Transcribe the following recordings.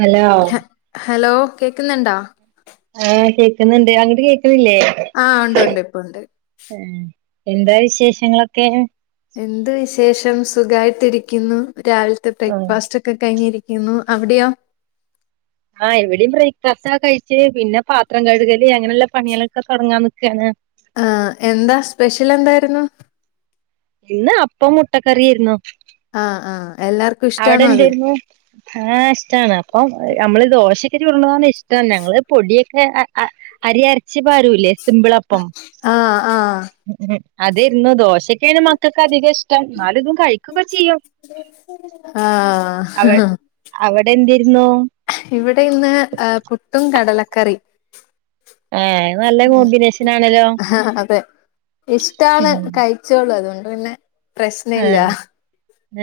Hello ഹ hello കേക്കുന്നുണ്ടോ ഏഹ് കേൾക്കുന്നുണ്ട് അങ്ങട്ട് കേൾക്കണില്ലേ ആഹ് ഉണ്ട് ഉണ്ട് ഇപ്പൊ ഉണ്ട് ആ എന്താ വിശേഷങ്ങളൊക്കെ എന്ത് വിശേഷം സുഖമായിട്ടരിക്കുന്നു രാവിലത്തെ ആഹ് ബ്രേക്ക്ഫാസ്റ്റ്ക്കെ ഒക്കെ കഴിഞ്ഞിരിക്കുന്നു അവിടെയോ ആഹ്ഇവിടെയും ബ്രേക്ക്ഫാസ്റ്റ് കഴിച്ച് പിന്നെ പാത്രം കഴുകല് അങ്ങനെയുള്ള പണികളൊക്കെ തുടങ്ങാൻ നിക്കുകയാണ് ആ എന്താ സ്പെഷ്യൽ എന്തായിരുന്നു ഇന്ന് അപ്പം മുട്ടക്കറി ആയിരുന്നോ ആഹ് ആ എല്ലാർക്കും ഇഷ്ടാണോ അത് ഹും ആഹ ഇഷ്ടമാണ് അപ്പം നമ്മള് ദോശഒക്കെ ചുടുന്നതാണ് ഇഷ്ടം ഞങ്ങൾ പൊടിയൊക്കെ അരി അരച്ച് പാരുല്ലേ സിംമ്പിളപ്പം ആഹ് ആഹ് അതരുന്നു ദോശ മക്കൾക്ക് അധികം ഇഷ്ടം എന്നാലും ഇതും കഴി അവ ആഹ് ഹ ഹ അവിടെ എന്തിരുന്നു ഇവിടെ ഇന്ന് പുട്ടും കടലക്കറി ഏഹ് നല്ല കോമ്പിനേഷൻ ആണല്ലോ ആ അതെ ഇഷ്ടാണ് ഉം കഴ കഴിച്ചോളും അതുകൊണ്ട് പിന്നെ പ്രശ്ന ഇല്ല ആഹ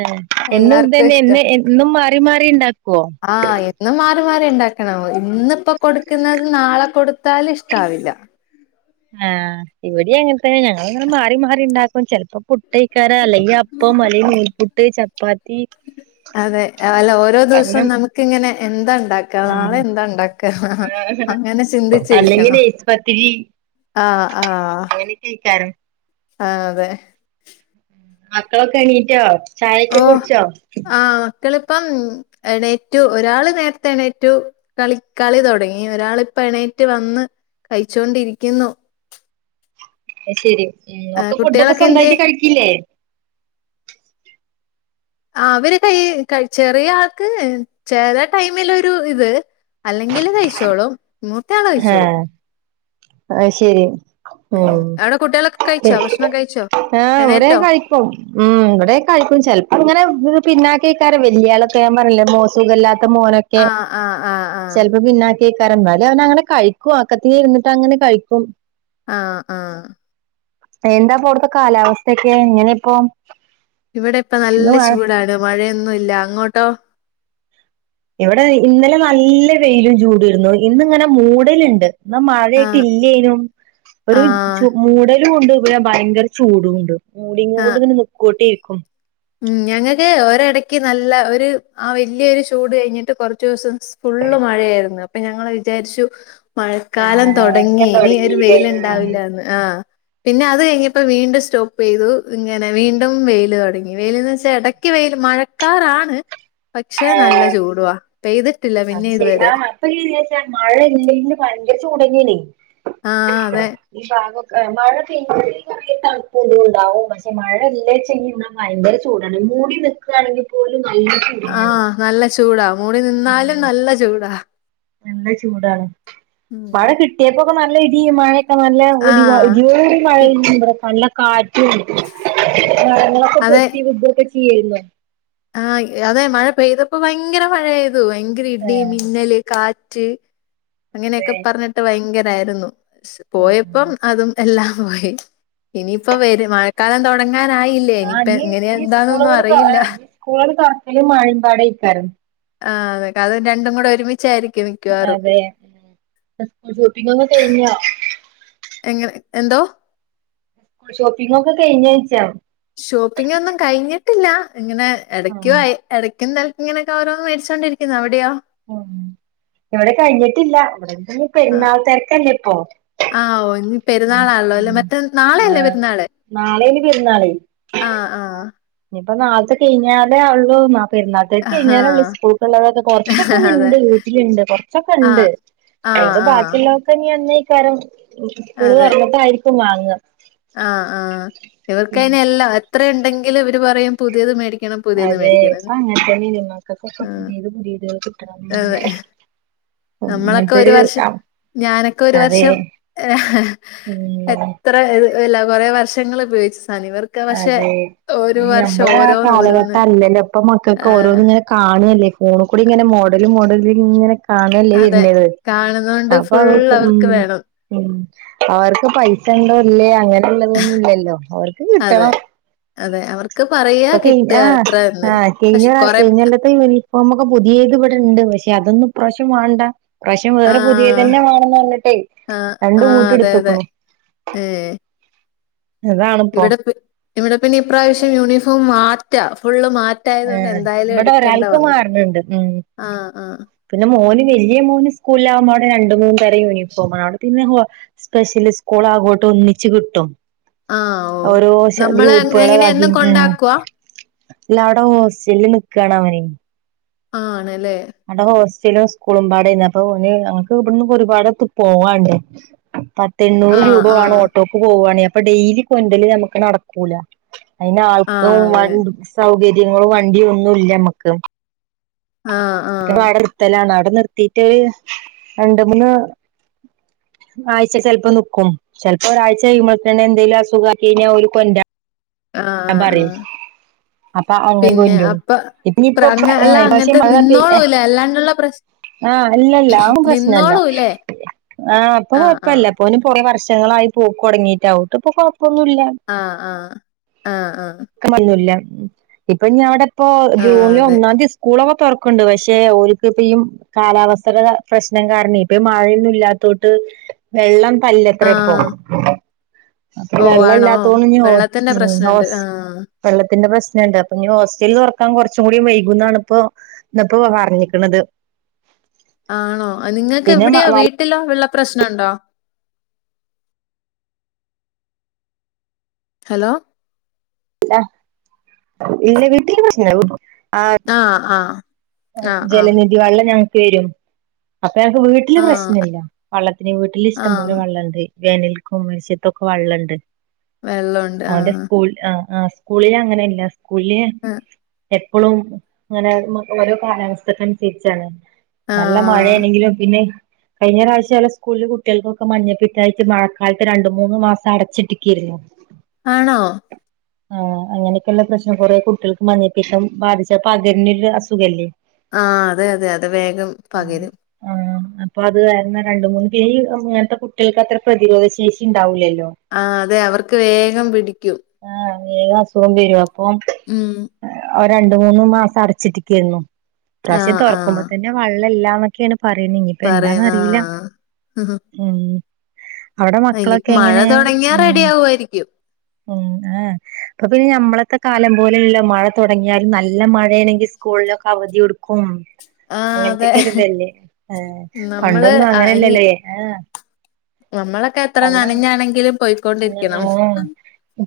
ആ എന്നും എല്ലാർക്കും ഇതന്നെ എന്നും മാറി മാറി ഉണ്ടാക്കുവോ ആഹ എന്നും മാറി മാറി ഉണ്ടാക്കണം ഇന്നിപ്പോ കൊടുക്കുന്നത് നാളെ കൊടുത്താല് ഇഷ്ടവില്ല ആ് ഇവിടെ അങ്ങനത്തെെ ഞങ്ങൾങ്ങനെ മാറി മാറി ഉണ്ടാക്കും ചിലപ്പോ മുട്ടക്കാര അല്ല ഈ അപ്പ മല നൂൽപ്പുട്ട് ചപ്പാത്തി അതെ അല്ല ഓരോ ദിവസം അങ്ങനെ നമുക്ക്ങ്ങനെ എന്താ ഉണ്ടാക്ക നാളെ ആഹ് എന്താ ഉണ്ടാക്ക ആഹ് അങ്ങനെ ചിന്തിച്ചിരിക്കണ അല്ലെങ്കി നെയ്സ് പത്തിരി ആഹ ആഹ അങ്ങനെയൊക്കെയ്ക്കാരം ആഹ അതെ മക്കളൊക്കെ എണീറ്റോ ഓ ചായൊക്കെ കുടിച്ചോ ആഹ് മക്കളിപ്പം എണേറ്റു ഒരാള് നേരത്തെ എണേറ്റു കളിക്കളി തുടങ്ങി ഒരാളിപ്പോ എണറ്റ് വന്ന് കഴിച്ചൊണ്ടിരിക്കുന്നു അ ശരി ആ, ഒക്കെ ഫുഡ ഒക്കെ കുട്ടികളൊക്കെ എന്ത്യേ സ്വന്തമായിട്ട് കഴിക്കില്ലേ അവര് കൈ ചെറിയ ആൾക്ക് ചേല ടൈമിലൊരു ഇത് അല്ലെങ്കില് കഴിച്ചോളും മൂത്തയാള് ആഹ കഴിച്ചോളും അയ് ശെരി ഉ ഉം അവിടെ കുട്ടികളൊക്കെ കഴിച്ചോ ഭക്ഷണം കഴിച്ചോ ആ അവിടെ എണേറ്റോ കഴ ഉ് ഇവിടെ കഴിക്കും ചിലപ്പോ ഇങ്ങനെ പിന്നാക്കെക്കാര വലിയയാളൊക്കെ ൻ പറേ സുഖല്ലാത്ത മോനൊക്കെ ആഹ് ആഹ് ആഹ് ആഹ് ചെലപ്പോ പിന്നാക്കോക്കാറം അവനനെ കഴിക്കും അക്കത്തി ഇരുന്നിട്ട് അങ്ങനെ കഴിക്കും ആ ആഹ എന്താ അവിടെത്തെ കാലാവസ്ഥയക്കെ ഇങ്ങനെ ഇപ്പൊ ഇവിടെ ഇപ്പ നല്ല ചൂടാണ് മഴയൊന്നുമ ഇല്ല അങ്ങോട്ടോ ഇവിടെ ഇന്നലെ നല്ല വെയിലും ചൂടിരുന്നു ഇന്നിങ്ങനെ മൂടൽണ്ട് എന്നാ മഴായിട്ട് ആഹ് ഇല്ലേനും ഒരു ചു ആഹ് മൂടലും കൊണ്ട് ഭയങ്കര ചൂടണ്ട് മൂടിങ്ങ ആഹ് കൊണ്ട് ഇെ നക്കോട്ടി ഇരിക്കും ഉം ഞങ്ങക്ക് ഒരാടാക്ക് നല്ല ഒരു ആ വല്യൊരു ചൂട് കഴിഞ്ഞിട്ട് കുറച്ച് ദിവസം ഫുള്ള് മഴയായിരുന്നു അപ്പൊ ഞങ്ങള് വിചാരിച്ചു മഴക്കാലം ആഹ് തുടങ്ങി വർഷം ഇനി ഒരു തൊടങ്ങീല്ലേ ആഹ് വെയിലുണ്ടാവില്ലന്ന് ആഹ് പിന്നെ അത് കഴിഞ്ഞപ്പോ വീണ്ടും സ്റ്റോപ്പ്യ്തു ഇങ്ങനെ വീണ്ടും വെയില് തൊടങ്ങി. ഈ വെയ്ൽന്ന് വെച്ചാ ഇടക്ക് വെയ്ൽ മഴക്കാറാണ്. പക്ഷേ നല്ല ചൂടുവാ പെയ്ത്ട്ടില്ല. അത് ശെരി ആഹ് അപ്പ യ്യ് വിചാരിച്ചാ മഴ ഇല്ലെങ്കില് ഭയങ്കര ചൂടന്നെയാണേ. ആഹ് അതെ ഈ ഭാഗക്കെ മഴ പെയ് [unintelligible] തണ്പ്പുണ്ടാവും പഷേ മഴഇല്ലേച്ചെ [unintelligible] ഭയങ്കര ചൂടാണ് ഈ മൂടി നിക്കാണെങ്കിപോലും നല്ല ചൂടാണ് ആഹ് നല്ല ചൂടാ മൂടി നിന്നാലും ഉം നല്ല ചൂടാ നല്ല ചൂടാണ് മഴ ഉം കിട്ടിയപ്പോക്കെ നല്ല ഇടിം മഴേം നല്ല ഇടിവാ ആഹ് ഇടിയോട്കൂ‌ടി മഴ കി [unintelligible] ഇബടെ നല്ല കാറ്റും മരങ്ങളോ പൊട്ടി വികൊക്കെ ചെയ്യായിരുന്നു ആഹ അതെ മഴ പെയ്തപ്പോ ഭയങ്കര മഴയത് ഭയങ്കര ഇടി ഏഹ് മിന്നല് കാറ്റ് അതെ അങ്ങനെയൊക്കെ പറഞ്ഞിട്ട് ട്ട് ഭയങ്കരാര്ന്നു ഉം ഉം പോയപ്പം അതും എല്ലാം പോയി. ഇനിയിപ്പോ വരും മഴക്കാലം തൊടങ്ങാനായി ആഹ് എനിയിപ്പ എങ്ങനെ എന്താന്നൊന്നും അറിയില്ല. സ്കൂൾ തൊറക്കലും മഴേമ്പാടെ ആയ്ക്കാരം ആഹ് അതെ കത് രണ്ടും കൂടെ ഒരുമിച്ചാരിക്കും മി അതെ സ്കൂൾ ഷോപ്പിംഗ് ഒക്കെ കഴ്ഞൊ? എങ്ങ എന്തോ? ഷോപ്പിംങ്ങോക്കെ കഴ്ഞ്ഞോ ചോയ്ച്ചാ? ഷോപ്പിംഗ് ഒന്നും കൈഞ്ട്ട്ല്ല ഇങ്ങനെ എടയ്ക്ക് ആഹ് വായി ഇടക്കും തലക്കും ഇങ്ങനൊക്കെ ഓരോന്ന് മേടിചോണ്ടിരിക്ക്ന്നു അവിടെയോ? ഉം ഇവ്ടെ കഴ്ഞ്ട്ടില്ല ഇവടെഞ്പ്പൊ ആഹ് പെരുന്നാൾ തെരക്കല്ലേ പ്പോ? ആഹ് ഓ ഇഞ് പെരുന്നാളാല്ലോ അല്ലേ മറ്റേ നാളെയല്ലേ പെരുന്നാള്? നാളെയാണ് ആഹ് ആഹാ ഇഞ്ഞിപ്പ നാളത്തെ കയിഞ്ഞാലേ അറിള്ളു മാ പെര്ന്നാത്തെരക്ക് ആഹ് കഴ്ഞ്ഞാലേ ഒള്ളൂ ആഹ് സ്കൂൾക്ക്ള്ളതൊക്കെ അതെ കൊറച്ചൊക്കവ്ടെണ്ട് വീട്ടില്ണ്ട് കൊറച്ചൊക്കെണ്ട് ആഹ് ആഹ് ആഹാ പ്പെഞ്ഞെന്നെയ്ക്കാരം സ്കൂള് തൊർന്ന്ട്ടായിരിക്കും വാങ്ങ. ആഹ് ആഹ് ഇവർക്കയ്ന് എല്ലാം എത്രെയ്ണ്ടെങ്കിലും ഇവര് പറയും പുതിയത് മേടി അതെ ഇപ്പ അങ്ങൻ തന്നേണേ മക്കൾക്കൊക്കെ ആഹ് പുതിയേത് പുതിയേത്കള് അതെ കിട്ടണംന്നാ [inaudible] നമ്മളൊക്കെ ഒര് വർഷം ഞാനൊക്കെ ഒര് അതെ വർഷം ഉം ത്ര ഇദ് എല്ല കൊറേ വർഷങ്ങള് ഉപയോഗിച്ച സാനം ഇവർ അതെ ഇഞ് ഞമ്മടെ ആ ഓരോന്ന് ഓരോന്ന് കാലഘട്ടം അല്ലല്ലോ ഇപ്പം മക്കക്ക് ആഹ് ഓരോന്ന്ങ്ങനെ കാണു അല്ലേ ഫോണ്ക്കൂടിങ്ങനെ മോഡല് മോഡല് ഇങ്ങനെ കാണല്ലേ അതെ വര്ണെത്. കാണുന്നോണ്ട് ഫുൾ അപ്പവർക്ക് ഉം അവർക്ക് വേണം ഉം അവർക്ക് പൈസണ്ടോ ഇല്ലേ അങ്ങനെള്ളതൊന്നും ഇല്ലല്ലോ ഓർ അതെ അതെ അവർക്ക് പറയാ ഇപ്പൊ കഴിഞ്ഞ കിട്ടാ അത്രതന്നെ പഷേ കൊറേ പ്പ യുണിഫോമോക്കെ പുതിയത് ഇവ്ടെണ്ട് പഷേ അതൊന്നും ഇപ്രാശം വാണ്ട. ഇപ്രാശം വേറെ ആഹ് പുതിയതന്നെ വാണംന്ന് പറഞ്ഞിട്ടേ ആഹ് രണ്ട് ആഹ് കൂട്ടം അതെ അതെ എട്‌ത്ത്ക്ക്ണു. ഏഹ് അതാണ്പ്പം ഇവ്ടെ പിന്നെയിപ്രാശം യൂണിഫോം മാറ്റ ഫുള്ള് മാ റ്റായോണ്ടെ ആഹ് എന്തായാലും ഇവിടെ എട്‌ക്കണ്ട ഒരാൾക്ക് വന്നു മാറണുണ്ട് ഉം ആഹ് ആഹ്. പിന്നെ മോന് വല്യ മോന് സ്കൂളിലാക്മ്പോ അവ്ടെ രണ്ട് മൂന്ന് തരം യൂണിഫോമാണ് അവ്ടെ പിന്നെ ഹോ സ്പെഷ്യലി സ്കൂളാകൊണ്ട് ഒന്നിച്ച് കിട്ടും. ആഹ് ഓ ഓരോ ശ നമ്മള് എങ്ങ- ഗ്രൂപ്പാളെ എങ്ങനെ എന്നും വകിം ഉം. കൊണ്ടാക്കുവാ അല്ല അവ്ടെ ഹോസ്റ്റൽല്ല് നിക്കാണവന് ആണ്ലേ? അവ്ടെ ഹോസ്റ്റലും സ്കൂളും പാടെള്ളെ അപ്പൊ ഓന് ഞങ്ങക്ക് ഇവ്ട്‌ന്നൊക്കൊര്പാട് പോവാണ്ട്. പത്ത് എണ്ണൂറ് ആഹ് രൂപ വാണം ആഹ് ഓട്ടോക്ക് പോവാനേ അപ്പൊ ഡെയ്ലി കോണ്ടോര്ല് നമ്മക്ക് നട ക്കൂല അയ്ന് ആൾക്ക് ആഹ് അതെ വണ്ടി സൗകര്യങ്ങളും വണ്ടിയൊന്നും ഇല്ല ഞമ്മക്ക്. ആഹ് ആഹ് വര്ത്തലാണ് അവ്ടെ നിർത്തിട്ട് രണ്ട് മൂന്ന് വർ ആഴ്ച്ച ചെൽപ്പോ നിക്കും ചെലപ്പോ ഒരാഴ്ച കയ്യുമ്പതന്നെ എന്തേലും അസുഖായിനേ ഓല് കൊണ്ട്രാ ആഹ് മ് ആഹ് പറിം ആഹ് അപ്പ അങ്ങിം പിന്നെ കൊട്രും അപ്പ പ്ര ഇഞ്ഞ്പ്പൊ അങ്ങ ആ അല്ല പക്ഷേ അങ്ങനത്തെ മഴ പെയ നിന്നോളൂല്ലേ അല്ലാണ്ടുള്ള പ്രശ് ആഹ് ഇല്ലല്ല അഹൊന്നും പ്രശ്നെല്ല നിന്നോളൂല്ലേ ആഹ് ഇപ്പൊ കൊഴപ്പല്ല ഇപ്പോന് കൊറേ വർഷങ്ങളായി പോക്കൊടങ്ങീട്ടാവും ഇക്ക്പ്പൊ കൊഴപ്പൊന്നുല്ല. ആഹ് ആഹ് ആഹ് ആഹ് ട്ക്ക്ണൊന്നുല്ല്യ ഇപ്പഞ്ഞവടെപ്പോ ആഹ് ജൂണില് അതെ ഒന്നാം തി സ് കൂളൊക്കെ തൊർക്ക്ണ്ട് പഷേ ഓൽക്ക്പ്പ ഈ കാലാവസ്ഥെടെ പ്രശ്നം കാരണേയ് ഇപ്പൊയി മഴൊന്നും ഇല്ലാത്തോട്ട് വെള്ളം തല്ലത്രേപ്പൊ ആഹ് അപ്പം ഓ ആണോ വെള്ളല്ലാത്തോണ്ട് ഞ്ഞ് ഓ വെള്ളത്തിന്റെ ഉം പ്രശ്നണ്ട് ഹോസ് ആഹ് വെള്ളത്തിന്റെ പ്രശ്നെണ്ട് അപ്പൊഞ്ഞ് ഹോസ്റ്റല് തൊറക്കാൻ കൊറച്ചും കൂടി വൈകുന്നാണ്പ്പൊ ന്ന്പ്പോ പറഞ്ഞിക്ക്ണത് ആണോ? നിങ്ങക്കെവിടിയൊ വീട്ടിലോ വെള്ള പ്രശ്നൊണ്ടോ? ഹലോ ല്ല ഇല്ല്യ വീട്ടില് പ്രശ്ന വ ആഹാ ആഹ് ആഹ് ആഹ്, ആഹ്. ജലനിധി വള്ളം ഞങ്ങ്ക്ക് വെരും അപ്പൊ ഞങ്ങ്ക്ക് വീ ട്ടില് ആഹ്, പ്രശ്നെല്ല വള്ളത്തിന് വീട്ടിലിഷ്ടം പോലെ ആഹ്. വള്ളണ്ട്. വേനൽക്കും വർശത്തൊക്കെ വള്ളണ്ട് വെള്ളോണ്ട്. ഓന്റെ ആഹ്. സ്കൂൾ ആ ആ സ്കൂളിൽ അങ്ങനെല്ല സ്കൂളില് അ എപ്പളും ങ്ങനെ മ ഓരോ കാലാവസ്ഥക്കനുസരിച്ചാണ് നല്ല ആഹ്. മഴേണെങ്കിലും പിന്നെ കഴിഞ്ഞ പ്രാശൃം ഓലെ സ്കൂളില് കുട്ടികൾക്കൊക്കെ മഞ്ഞപ്പിത്തായിട്ട് മഴക്കാലത്ത് രണ്ട് മൂന്ന് മാസം അടച്ചിട്ട്ക്കേരുന്നു. [inaudible] ആണോ? ആഹ് അങ്ങനൊക്കെയ്ള്ള പ്രശ്നം കൊറേ കുട്ടികൾക്ക് മഞ്ഞപ്പിത്തം ബാധിച്ചപ്പ പകര്ണിടെ അസ് കല്ലേ ആ അതയതെ അത് വേഗം പകരും. ആഹ് അപ്പൊ അത്കാരണം രണ്ട് മൂന്ന് പേര് അങ്ങനത്തെ കുട്ടികൾക്ക് അത്ര പ്രതിരോധ ശേഷി ഉണ്ടാവൂലല്ലോ ആ അതെ അവർക്ക് വേഗം പിടിക്കും ആഹ് വേഗം അസുഖം വരും അപ്പം ഉം ഒ രണ്ട് മൂന്ന് മാസം അടച്ചിട്ടിക്കേരുന്നു ഇപാവശ്യം ആഹ്, തൊറക്കുമ്പോ ആഹ്. തന്നെ വെള്ളല്ലാന്ന് ന്നൊക്കേണ് പറയ്ണ് ഇഞ്ഞ്പ്പോ പറയും. എന്താന്നറീല്ല ആഹ്. ഉം അവിടെ ഇനിയിപ്പ മഴ മക്കളൊക്കെങ്ങനെ തൊടങ്ങിയാ ഉം? റെഡിയാവുമായിരിക്കും. ഉം ആഹ് പ്പൊ പിന്നെ ഞമ്മളത്തെ കാലം പോലെല്ല മഴ തൊടങ്ങിയാലും നല്ല മഴേണെങ്കി സ്കൂളിനൊക്കെ അവധി ഒടുക്കും ആഹ് അതെ. അങ്ങനത്തെക്കൊരിതല്ലേ ഏ നമ്മള് പണ്ടൊന്നും അങ്ങനല്ലല്ലോ ഏ ആഹ് നമ്മളൊക്കെത്ര നനഞ്ഞാണെങ്കിലും പോയ്ക്കോണ്ടിരിക്കണം.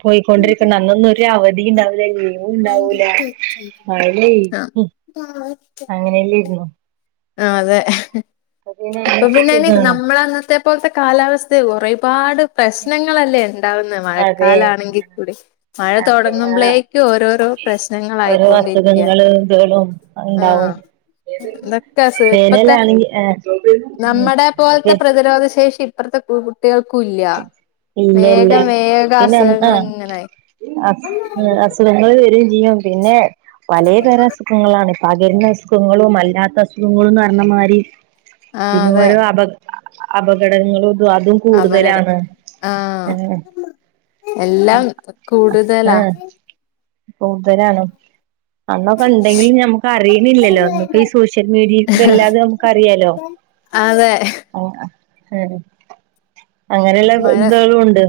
പോയ്ക്കൊണ്ടിരിക്കണം അന്നൊന്നും ഒരവധിണ്ടാവൂല്ല ലീവുണ്ടാവൂല മഴേയ് ഉം ആഹ് അങ്ങനെല്ലേരുന്നു ആ അതെ ഇപ്പൊ പിന്നെ ഇപ്പൊ അയിനൊക്കെ പിന്നെനി സുഖാണ് നമ്മളന്നത്തെ പ്പോത്തെ കാലാവസ്ഥേ ഒറെപാട് പ്രശ്നങ്ങളല്ലേണ്ടാവുന്ന് അതെ മഴക്കാലാണെങ്കികൂടി മഴ അതെ തൊടങ്ങുമ്പളേ ആഹ് ഓരോരോ ഓരോ പ്രശ്നങ്ങൾളായിക്കൊണ്ടിരിക്ക അസുഖങ്ങള് ഇതുകളും ആഹ് ഉണ്ടാവും എന്തൊക്കെസ് പ്പത്തെ വേനലാണെങ്കി ആഹ് ഉം നമ്മടെ പോലത്തെ പ്രതിരോധ ശേഷി ഇപ്പത്തെ കുഴകുട്ടിയേൾക്കുല്ല ഇല്ല ഇല്ല വേഗം പിന്നെ വേഗസുഖങ്ങളിങ്ങനായി ഖങ്ങൾ വരും ചെയ്യും പിന്നെ പലേ തര അസുഖങ്ങളാണ് പകരുന്ന അസുഖങ്ങളും അല്ലാത്ത അസുഖങ്ങളുന്നർറഞ്ഞ മാരി ആഹ് പിന്നെ അതെ ഓരോ അപ അപകടങ്ങളുതും അതും അപകടം കൂടുതലാണ് ആഹ് ഉ ഉ എല്ലാം കൂടുതലാ ആഹ് കൂട്തലാണ് അന്നൊക്കെണ്ടങ്കിലും ഞമ്മക്ക് അറിയ്ണില്ലല്ലോ ഇന്ന്പ്പോ ഈ സോഷ്യൽ മീഡിയയിൽ കൂടെ എല്ലാതും നമക്ക് അറിയാലോ അതെ ഉം അ അങ്ങനെള്ള മഴ ഇതേളുണ്ട്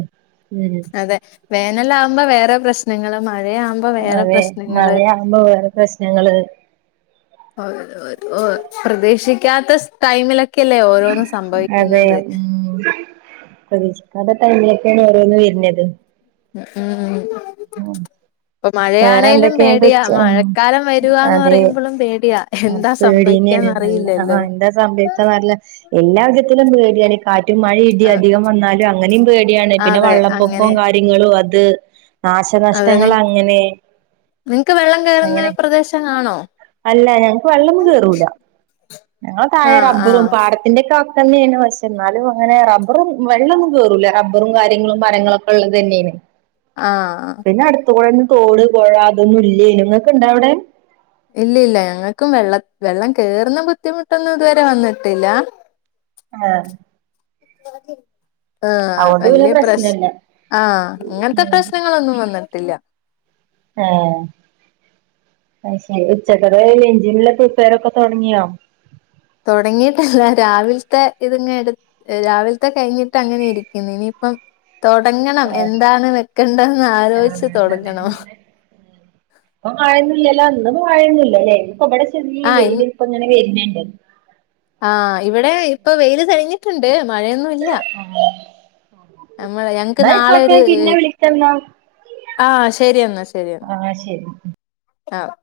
ഉം അതെ വേനലാകുമ്പോ വേറെ പ്രശ്നങ്ങള് മഴേവു അതെ മഴയാവുമ്പോ വേറെ പ്രശ്നങ്ങള് ഓഹ് പ്രതീക്ഷിക്കാത്ത ടൈമിലൊക്കെല്ലേ ഓരോന്ന് അതെ സംഭവിക്കുന്നത് ഉം പ്രതീക്ഷിക്കാത്ത ടൈമിലൊക്കെണ് ഓരോന്ന് വെര്ണത് ഉം ആഹ് ഇപ്പൊ മഴയാണേലും പേടിയാ ഉം മഴക്കാലം വരുവാന്ന് പറയുമ്പഴും പേടിയാ അഹ് എന്താ പേടെന്നെണ് സംഭവിക്കാന്ന് നല്ല അറിയില്ലല്ലോ ആഹ് ന്തസ് സംബയ്ച്ചാർല്ല എല്ലാ വിധത്തിലും പേടിയാണെ കാറ്റും മഴയും ഇടി ആ, അധികം വന്നാലും അങ്ങനിം പേടിയാണ് പിന്നെ അതെ വള്ളപ്പൊക്കവും അങ്ങനെ കാര്യങ്ങളും അത് അതെൻ നാശനഷ്ടങ്ങൾ അങ്ങനെ നിങ്ങ്ക്ക് വെള്ളം കേറുന്ന അങ്ങനെ പ്രദേശം ആണോ? അല്ല ഞങ്ങക്ക് വള്ളെന്നുംകേറൂല ഞങ്ങളെതാഴെ ആഹ് റബ്ബറും ആഹ് പാടത്തിന്റെക്ക തന്നെയാണ് പക്ഷേ എന്നാലും അങ്ങനെ റബറും വെള്ളൊന്നും കേറൂല റബറും കാര്യങ്ങളും മരങ്ങളൊക്കെ ഇള്ളതെന്നെണ് ആഹ് പിന്നെ അടുത്ത് കൂടെന്നെ തോട് പൊഴ അതൊന്നുല്ലേനും ഇങ്ങക്ക് ഇണ്ടവിടെ ഇല്ല ഇല്ല ഞങ്ങക്കും വെള്ള വെള്ളം കേറുന്ന ബുദ്ധിമുട്ടൊന്നും ഇതുവരെ വന്നിട്ടില്ല ഏഹ് ആഹ് അതുകൊണ്ട് പിന്നെ വല്യ പ്രശ് പ്രശ്നല്ല ആഹ് അങ്ങൻത്തെ ഉം പ്രശ് ശ്നങ്ങളൊന്നും വന്ന്ട്ടില്ല ഏഹ് അയ് ശെരി ഉച്ചക്കത്തെ ലെഞ്ചിനിള്ള പ്രിപ്പേരൊക്കെ തൊടങ്ങ്യോ? തൊടങ്ങിട്ടല്ല രാവിൽത്തെ ഇതിങ്ങെടു രാവിൽത്തെ കഴിഞ്ഞിട്ടങ്ങനെ ഇരിക്ക്യന് ഇനിയിപ്പം തൊങ്ങണം എന്താണ് വെക്കെണ്ടെന്ന് ആലോച്ച് ആഹ് തൊടങ്ങണം ഇപ്പം മഴെന്നില്ലല്ലോ ഇന്ന് മഴെന്നില്ലല്ലേ ഇപ്പൊ ഇവടെ ചെറിയ ആഹ് ഇൻ വെയിൽ ഇപ്പങ്ങനെ വെര്നിണ്ട് ആഹ് ഇവിടെ ഇപ്പൊ വെയ്ല് തെളിഞ്ഞിട്ട്ണ്ട് മഴയൊന്നും ഇല്ല നമ്മൾ ഞങ്ങക്ക് എന്നാ നാളെ ആയിക്കോട്ടെ ഒരു പിന്നെ ഇഹ് വിളിക്കന്നാ ആഹ് ശെരി യെന്നാ ശരിയാ ആഹ് ശരി ആഹ്